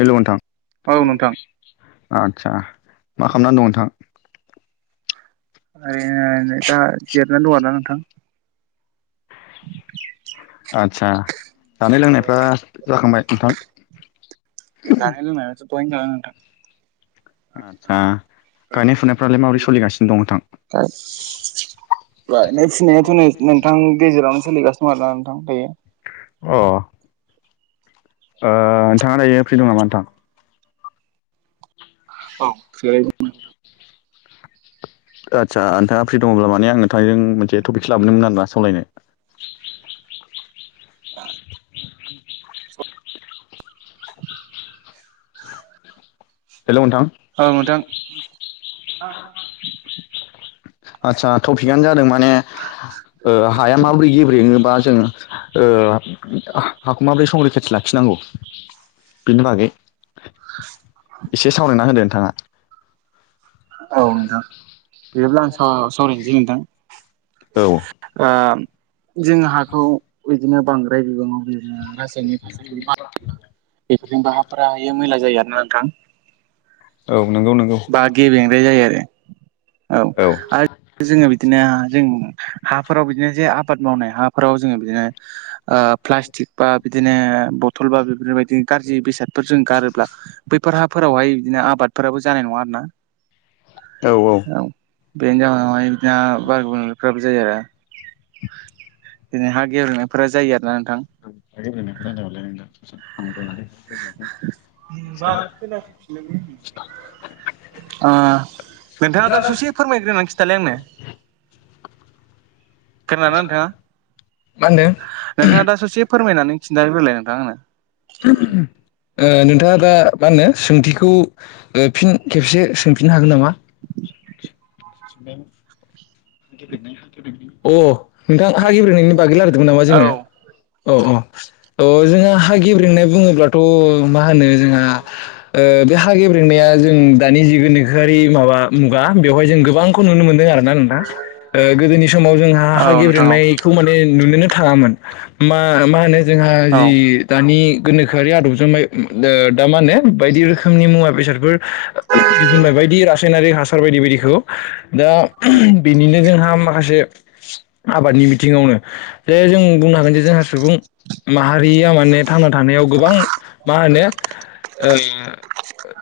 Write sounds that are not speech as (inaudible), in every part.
Hello नोंथां औ नोंथां। आदसा मा खालामनानै दं नोंथां? ओरैनो दा जिरायनानै दङ ना नोंथां। आदसा जानाय लोंनायफ्रा जाखांबाय? नोंथां जानाय लोंनायासो (unintelligible) नोंथां आदसा गायनाय फुनायफोरालाय माबोरै सलिगासिनो दं नोंथां? गायनाय फुनायाथ नो-नोंथां गेजेरावनो सोलिगासिनो दङ आरोना नोंथां दायो। अ ओ नोंथाङा दायो फ्रि दं नामा नोंथां? औ (unintelligible) आदसा नोंथाङा फ्रि दङब्ला माने आं नोंथांजों मोनसे टपिक लाबोनदोंमोन आरोना सावरायनो। हेलौ नोंथां। आ आदसा टपिकआनो जादों माने ओ हाया माबोरै गेब्रेङोबा जों ओ हाखौ माबोरै संरैखाथि लाखिनांगौ बेनि बागै एसे सावरायना होदो नोंथाङा। औ नोंथां बिदिब्ला आं सा-सावरायनोसै नोंथां। औ ओ जों हाखौ बिदिनो बांद्राय बिबाङाव बे ओ रायनिक हासार बा बेफोरजोंबो हाफोरा बेयो मैला जायो आरो ना नोंथां। औ नंगौ नंगौ। बेंग्राय जायो आरो औ आरो जोङो बिदिनो जों हाफोराव बिदिनो जे आबाद मावनाय हाफोराव जोङो बिदिनो ओ प्लास्टिक बा बिदिनो बथल बा बेफोरबायदि गाज्रि बेसादफोर जों गारोब्ला बै फोर हाफोरावहाय बिदिनो आबादफोराबो जानाय नङा आरो ना। औ औ। बे जावहाय बिदिनो बार गुबुंनायफ्राबो जायो आरो। दिनै हा गेब्रेंनायफोरा जायो आरो नों (unintelligible) बाथ (unintelligible) ओ नोंथाङा दा ससे फोरमायग्रोनानै खिथालाय आंनो। खोनादोना नोंथाङा नोंथाङा दा ससे फोरमायनानै खिनथाग्रोलाय नोंथां आंनो। ओ ओ नोंथाङा दा मा होनो सोंथिखौ फिन खेबसे सोंफिननो हागोन नामा? (inaudible) अ नोंथां हा गिब्रेनायनि बागै लायरायदोंमोन नामा औ जोङो अ अ। अ जोंहा हा गेब्रेंनाय बुङोब्लाथ मा होनो? जोंहा ओ बे हा गेब्रेंनाया जों दानि जिगोनि दोखोयारि मुगा बेवहाय जों गोबांखौ नुनो मोनदों आरो। ना नोंथां ओ गोदोनि समाव जोंहा औ हा नोंथां औ गेब्रेंनायखौ माने नुनो नो थाङामोन मा मा होनो जोंहा औ जि दानि गोनोखोआरि आदबजों माइ ओ दा माने बायदि रोखोमनि मुवा बेसादफोर दिहुनलायबाय बायदि रासायनारिक हासार बायदि बायदिखौ दा बेनिनो जोंहा माखासे आबादनि बिथिंङावनो जे जों बुंनो हागोन जे जोंहा सुबुं माहारिया माने थांना थानायाव गोबां मा होनो ओ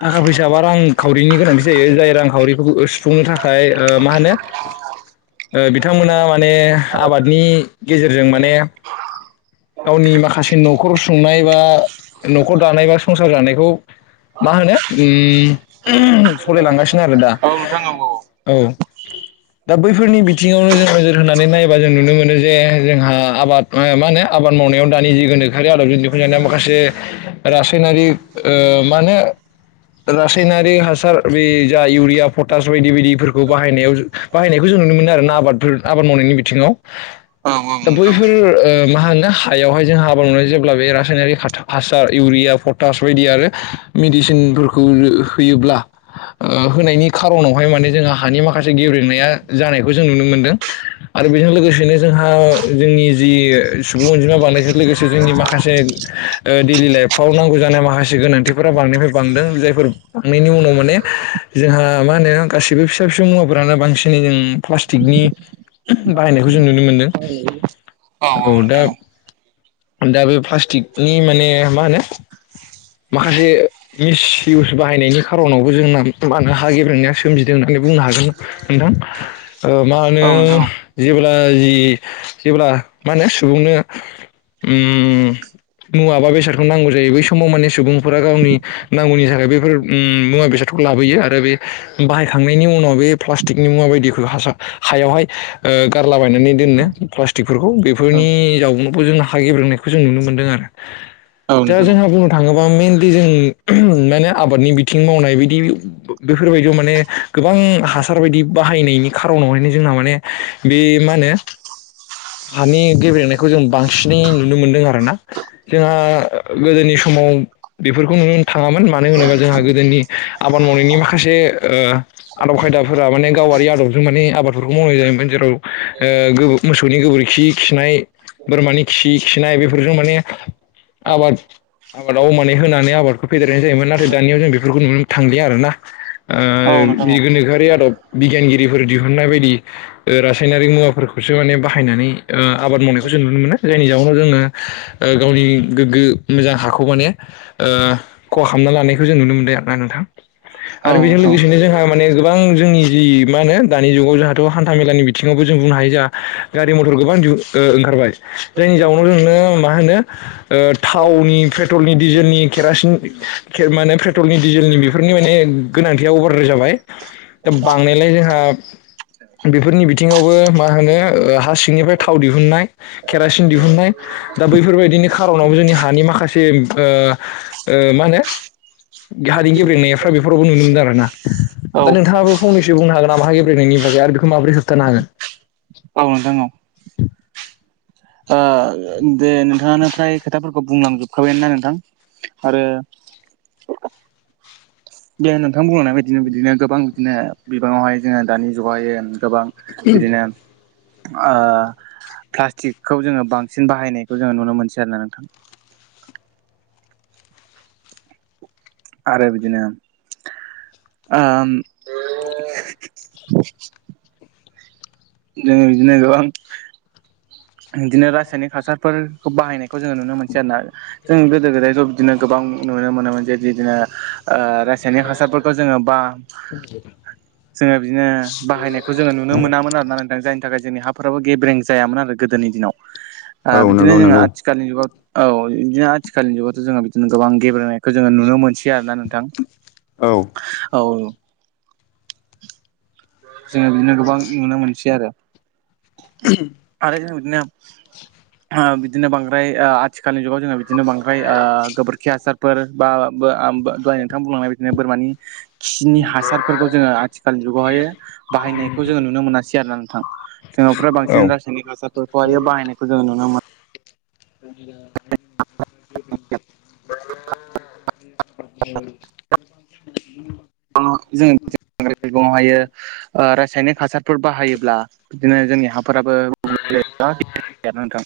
थाखा फैसा बा रांखावरिनि गोनांथि जायो जाय रांखावरिखौ सुफुंनो थाखाय ओ मा होनो ओ बिथांमोना माने आबादनि गेजेरजों माने गावनि माखासे न'खर संनाय बा न'खर दानाय बा संसार जानायखौ मा होनो उम सलिायलांगासिनो आरो दा औ नोंथां औ औ औ दा बैफोरनि बिथिङावनो जों नोजोर होनानै नायोबा जों नुनो मोनो जे जोंहा आबाद मा होनो आबाद मावनायाव दानि जि गोनोखोआरि आदबजों दिखुनजानाया माखासे रासाय नारि ओ माहोनो रासायनारि हासार बे जा इउरिया पटास बायदि बायदिफोर खौ बाहायनायाव बाहायनायखौ जों नुनो मोनो आरोना आबादफोर आबाद मावनायनि बिथिङाव औ औ दा नोंथां औ बैयफोर मा हो हायावहाय जों आबाद मोन जेब्ला बे रनारि हासार इउरिया पटास बायदि आरो मिदि सिनफोरखौ होयोब्ला ओ होनायनि खार'नावहाय माने जोंहा हानि माखासे गेब्रेंनाया जानायखौ जों नुनो मोनदों आरो बेजों लोगोसेनो जोंहा जोंनि जि सुबुं अनजिमा बांनायजों लोगोसे जोंनि माखासे ओ दैडेलि लाइफआव नांगौ जानाय माखासे गोनांथिफोरा बांफ्राय बांदों जायफोर बांनायनि उनाव माने जोंहा मा होनो गासिबो फिसा फिसौ मुवाफ्रानो बांसिनै जों प्लास्टिकनि बाहायनायखौ जों नुनो मोनदों। औ दा दा बे प्लास्टिकनि माने मा होनो माखासे मिस इउस बाहायनायनि खार'नावबो जोंना मानो हा गेब्रेंनाया सोमजिदों होननानै बुंनो हागोन नोंथां ओ मा औ होनो नोंथां औ जेबो जि जेब्ला मा होनो सुबुंनो उम मुवा बा बेसादखौनो नांगौ जायो बै समाव माने सुबुंफोरा गावनि नांगौनि थाखाय बेफोर उम मुवा बेसादखौ लाबोयो आरो बे बाहायखांनायनि उनाव बे प्लास्टिकनि मुवा बायदिखौ हायावहाय ओ गारलाबायनानै दोननो प्लास्टिकफोरखौ बेफोरनि जउखौ जों हा गेब्रेनायखौ जों नुनो मोनदों आरो औ दा नोंथां जोंहा बुंनो थाङोबा मेइेनलि जों माने आबादनि बिथिं मावनाय बिदि बेफोरबायदियाव माने गो गोबां हासार बायदि बाहायनायनि खार'नावहायनो जोंना माने बे मा होनो हानि गेब्लेनायखौ जों बांसिनै नुनो मोनदों आरोना जोंहा गोदोनि समाव बेफोरखौ नुनो थाङामोन मानो होनोबा जोंहा गोदोनि आबाद मावनायनि माखासे ओ आदब खायदाफोरा माने गावारि आदबजों माने आबादफोरखौ मावनाय जायोमोन जेराव ओ मोसौनि गोबोरखि खिनाय बोरमानि खि खिनाय बेफोरजों माने आबाद आबादाव मान होनानै आबादखौ फेदेरनाय जायोमोन नाथाय दानियाव जों बेफोरखौ नुनो थांलिया आरोना। ओ औ औ नोंथां बि औ गोनोखोआरि आदब बिगियानगिरिफोर दिहुननाय बायदि ओ रासायनारिक मुवाफोरखौसो माने बाहायनानै ओ आबाद मावनाय खौ नुनो मोनो जायनि जाउनव जोङो गावनि गोग्गो मोजां खौ माने ओ खहा खालामना लानायखौ जों नुनो मोनदों आरोना नोंथां। औ आरो बेजों नोंथां लोगोसेनो जोंहा माने गोबां जोंनि जि मा होनो दानि जुगाव जोंहाथ' हान्था मेलानि बिथिङावबो जों बुंनो हायो गारि मथर गोबां ओंखारबाय जायनि जाउव जोंनो मा होनो ओ थावनि पेट्रलनि डिजेलनि केरासिन माने पेट्रलनि डिजेलनि बेफोरनि माने गोनांथिया अभारदार जाबाय। दा बांनायलाय जोंहा बेफोरनि बिथिङावबो मा होनो हा सिंनिफ्राय थाव दिहुननाय केरासिन दिहुननाय दा बैफोरबायदिनि खार'नावबो जोंनि हानि माखासे से ओ ओ मा होनो हारि गेब्रेंनायफ्रा बेफोरावबो नुनो मोनदों आरो ना। औ फंनैसो बुंनो हागोन ना हागेब्रेनायनि बागै आरो बेखौ माबोरै होबथानो हागोन। औ नोंथां औ दे नोंथाङा फ्राय खोथाफोरखौ बुंलां जोबखाबायानो ना नोंथां आरो दे नोंथां बुंलांनाय बायदिनो बिदिनो गोबां बिदिनो बिबाङावहाय जोङो दानि जुगावहाय गोबां बिदिनो प्लास्टिकखौ जोङो बांसिन बाहायनायखौ जोङो नुनो मोनसै आरोना नोंथां। (inaudible) आरो बिदिनो ओम औ ए जोङो बिदिनो गोबां बिदिनो रासायनिक हासारफोरखौ बाहायनाय खौ जोङो नुनो मोनसै आरोना। जों गोदो गोदाय ज' बिदिनो गोबां नुनो मोनोमोन जे बिदिनो ओ रासायनिक हासारफोरखौ जोङो बा जोङो बिदिनो बाहायनायखौ जोङो नुनो मोनामोन आरोना नों जायनि थाखाय जोंनि हाफोराबो गेब्रें जायामोन आरो गोदोनि दिनाव। आ औ बिदिनो नंगौ जोङो नंगौ आथिखालनि जुगाव औ बिदिनो आथिखालनि जुगावथ' जोङो बिदिनो गोबां गेब्रेनायखौ जोङो नुनो मोनसै आरो ना नोंथां। औ औ जोङो बिदिनो गोबां नुनो मोनसै आरो। आरो जों बिदिनो ओ बिदिनो बांद्राय ओ आथिखालनि जुगाव जोङो बिदिनो बांद्राय ओ गोबोरखि हासारफोर बा दहाय नोंथां बुंलांनाय बिदिनो बोरमानि खिनि हासारफोरखौ जोङो आथिखाल जुगावहाय बाहायनायखौ जोङो नुनो मोनासै आरोना नोंथां। जोंनाव फ्राय औ बांसिन रासायनारिक हासारफोरखौ बाहायनायखौ जोङो नुनो मोनो। (inaudible) (inaudible) (unintelligible) हायो ओ रास यनिक हासारफोर बाहायोब्ला बिदिनो जोंनि हा फोराबो गुबुंले जागोन आरो नोंथां।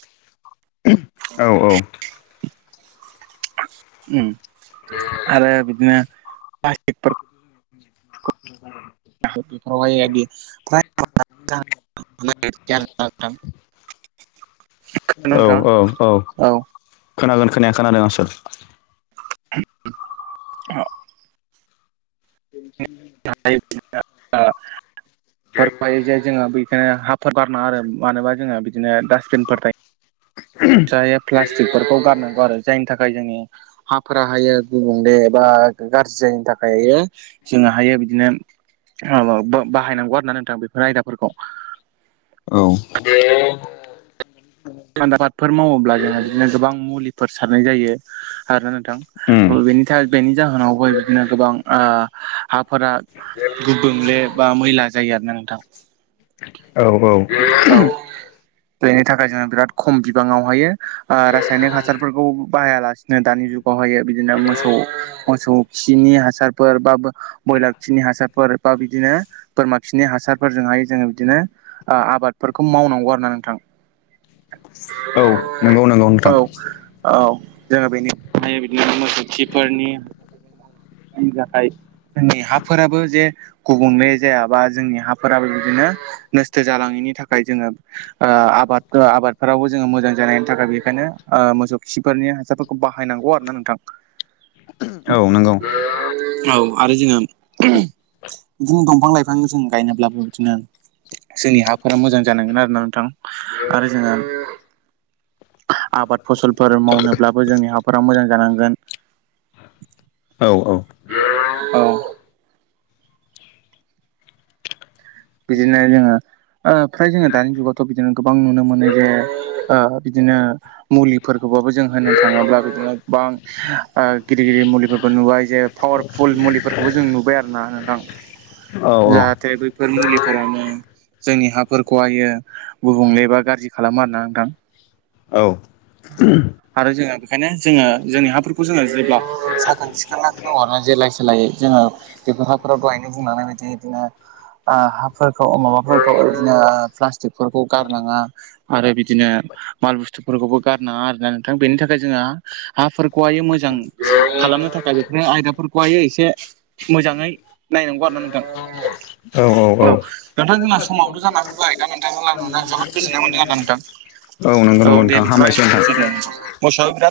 उम आरो बिदिनो (unintelligible) (inaudible) (unintelligible) (unintelligible) औ नोंथां औ औ खोनागोन खोनाया खोनादोंसो औ (unintelligible) फोरफायो जे जोंहा बै बेखायनो हाफोराव गारनाङा आरो माने जोंहा बिदिनो डास्टबिनफोर थायो। प्लास्टिकफोरखौ गारनांगौ आरो जायनि थाखाय जोंनि हाफोराहायो गुबुंले बा गाज्रि जायैनि थाखाय जोङोहायो बिदिनो औ बाहायनांगौ आरो नोंथां बेफोर आयदाफोरखौ। औ आबादफोर मावोब्ला जोंहा बिदिनो गोबां मुलिफोर सारनाय जायो आरोना उम नोंथां। बेनि जा बेनि जाहोनावबो बिदिनो गोबां हाफोरा गुबुंले बा मै ला जायो आरोना नोंथां। औ औ बेनि थाखाय जोङो बिराद खम बिबाङावहायो ओ रासायनिक हासारफोरखौ बाहायालासिनो दानि जुग बहायो। बिदिनो मोसौ मोसौ खिनि हा सारफोर बा ब्रयलार खिनि हासारफोर बा बिदिनो बोरमा खिनि हासारफोरजोंहाय जोङो बिदिनो ओ आबादफोरखौ मावनांगौ आरो ना नोंथां। औ नंगौ नंगौ नोंथां। औ औ जोङो बेनि बिदिनो मोसौ खिफोरनि जोंनि हाफोराबो जे गुबुंले जायाबा जोंनि हाफोराबो बिदिनो नस्थ' जालाङि नि थाखाय जोङो आ आबाद आ आबादफोरावबो जोङो मोजां जानायनि थाखाय ओ बेखायनो मोसौ खि फोरनि हासारफोरखौ बाहायनांगौ आरो ना नोंथां। (inaudible) औ नोंगौ। औ आरो जोंहा बिदिनो दंफां लाइफां जों गायनोब्लाबो बिदिनो जोंनि हाफोरा मोजां जानांगोन आरोना नोंथां आरो जोङो आबाद फसलफोर मावनोब्लाबो जोंनि हाफोरा मोजां जानांगोन (inaudible) औ बिदिनो जोङो ओ फ्राय जोङो दानि जुगावथ' बिदिनो गोबां नुनो मोनो जे ओ बिद दिनो मुलिफोरखौबाबो जों होनो थाङोब्ला बिदिनो गोबां गिदिर गिदिर मुलिफोरबो नुबाय जे पावारफुल मुलिफोरखौबो जों नुबाय आरोोना नोंथां औ जाहाथे बे फोर मुलिफोरानो जोंनि हाफोरखौहायो गुबुंलेबा बा गाज्रि खालामो आरो ना नोंथां औ आरो जोङो बेखायनो जोङो जोंनि हाफोरखौ जोङो जेब्ला साखोन सिखोननानै द हरनानै जेलाय सोलायै जोङो बेब हफोराव दहायनो बुंनानै बायदि बिदिनो ओ हाफोरखौ माबाफोरखौ बिदिनो प्लास्टिकफोरखौ गारनाङा आरो बिदिनो माल बुस्थुफोरखौबो गारनाङा आरोना नोंथां बेनि थाखाय जोङो हाफोरखौहाय मोजां खालाम नो थाखाय बेफोर आयदाफोरखौहाय एसे मोजाङै नायनांगौ आरोना नोंथां (inaudible) औ नोंथां जोंना समावथ' जान फैबाय दा नोंथांमोनला नुना जोबोद गोजोननाय मोनदों आरोदा नोंथां नंगौ औ नंगौ दे नोंथां बिदिबा हामबायसै नोंथां। एसेनोसै दे मोसौआबो बिराद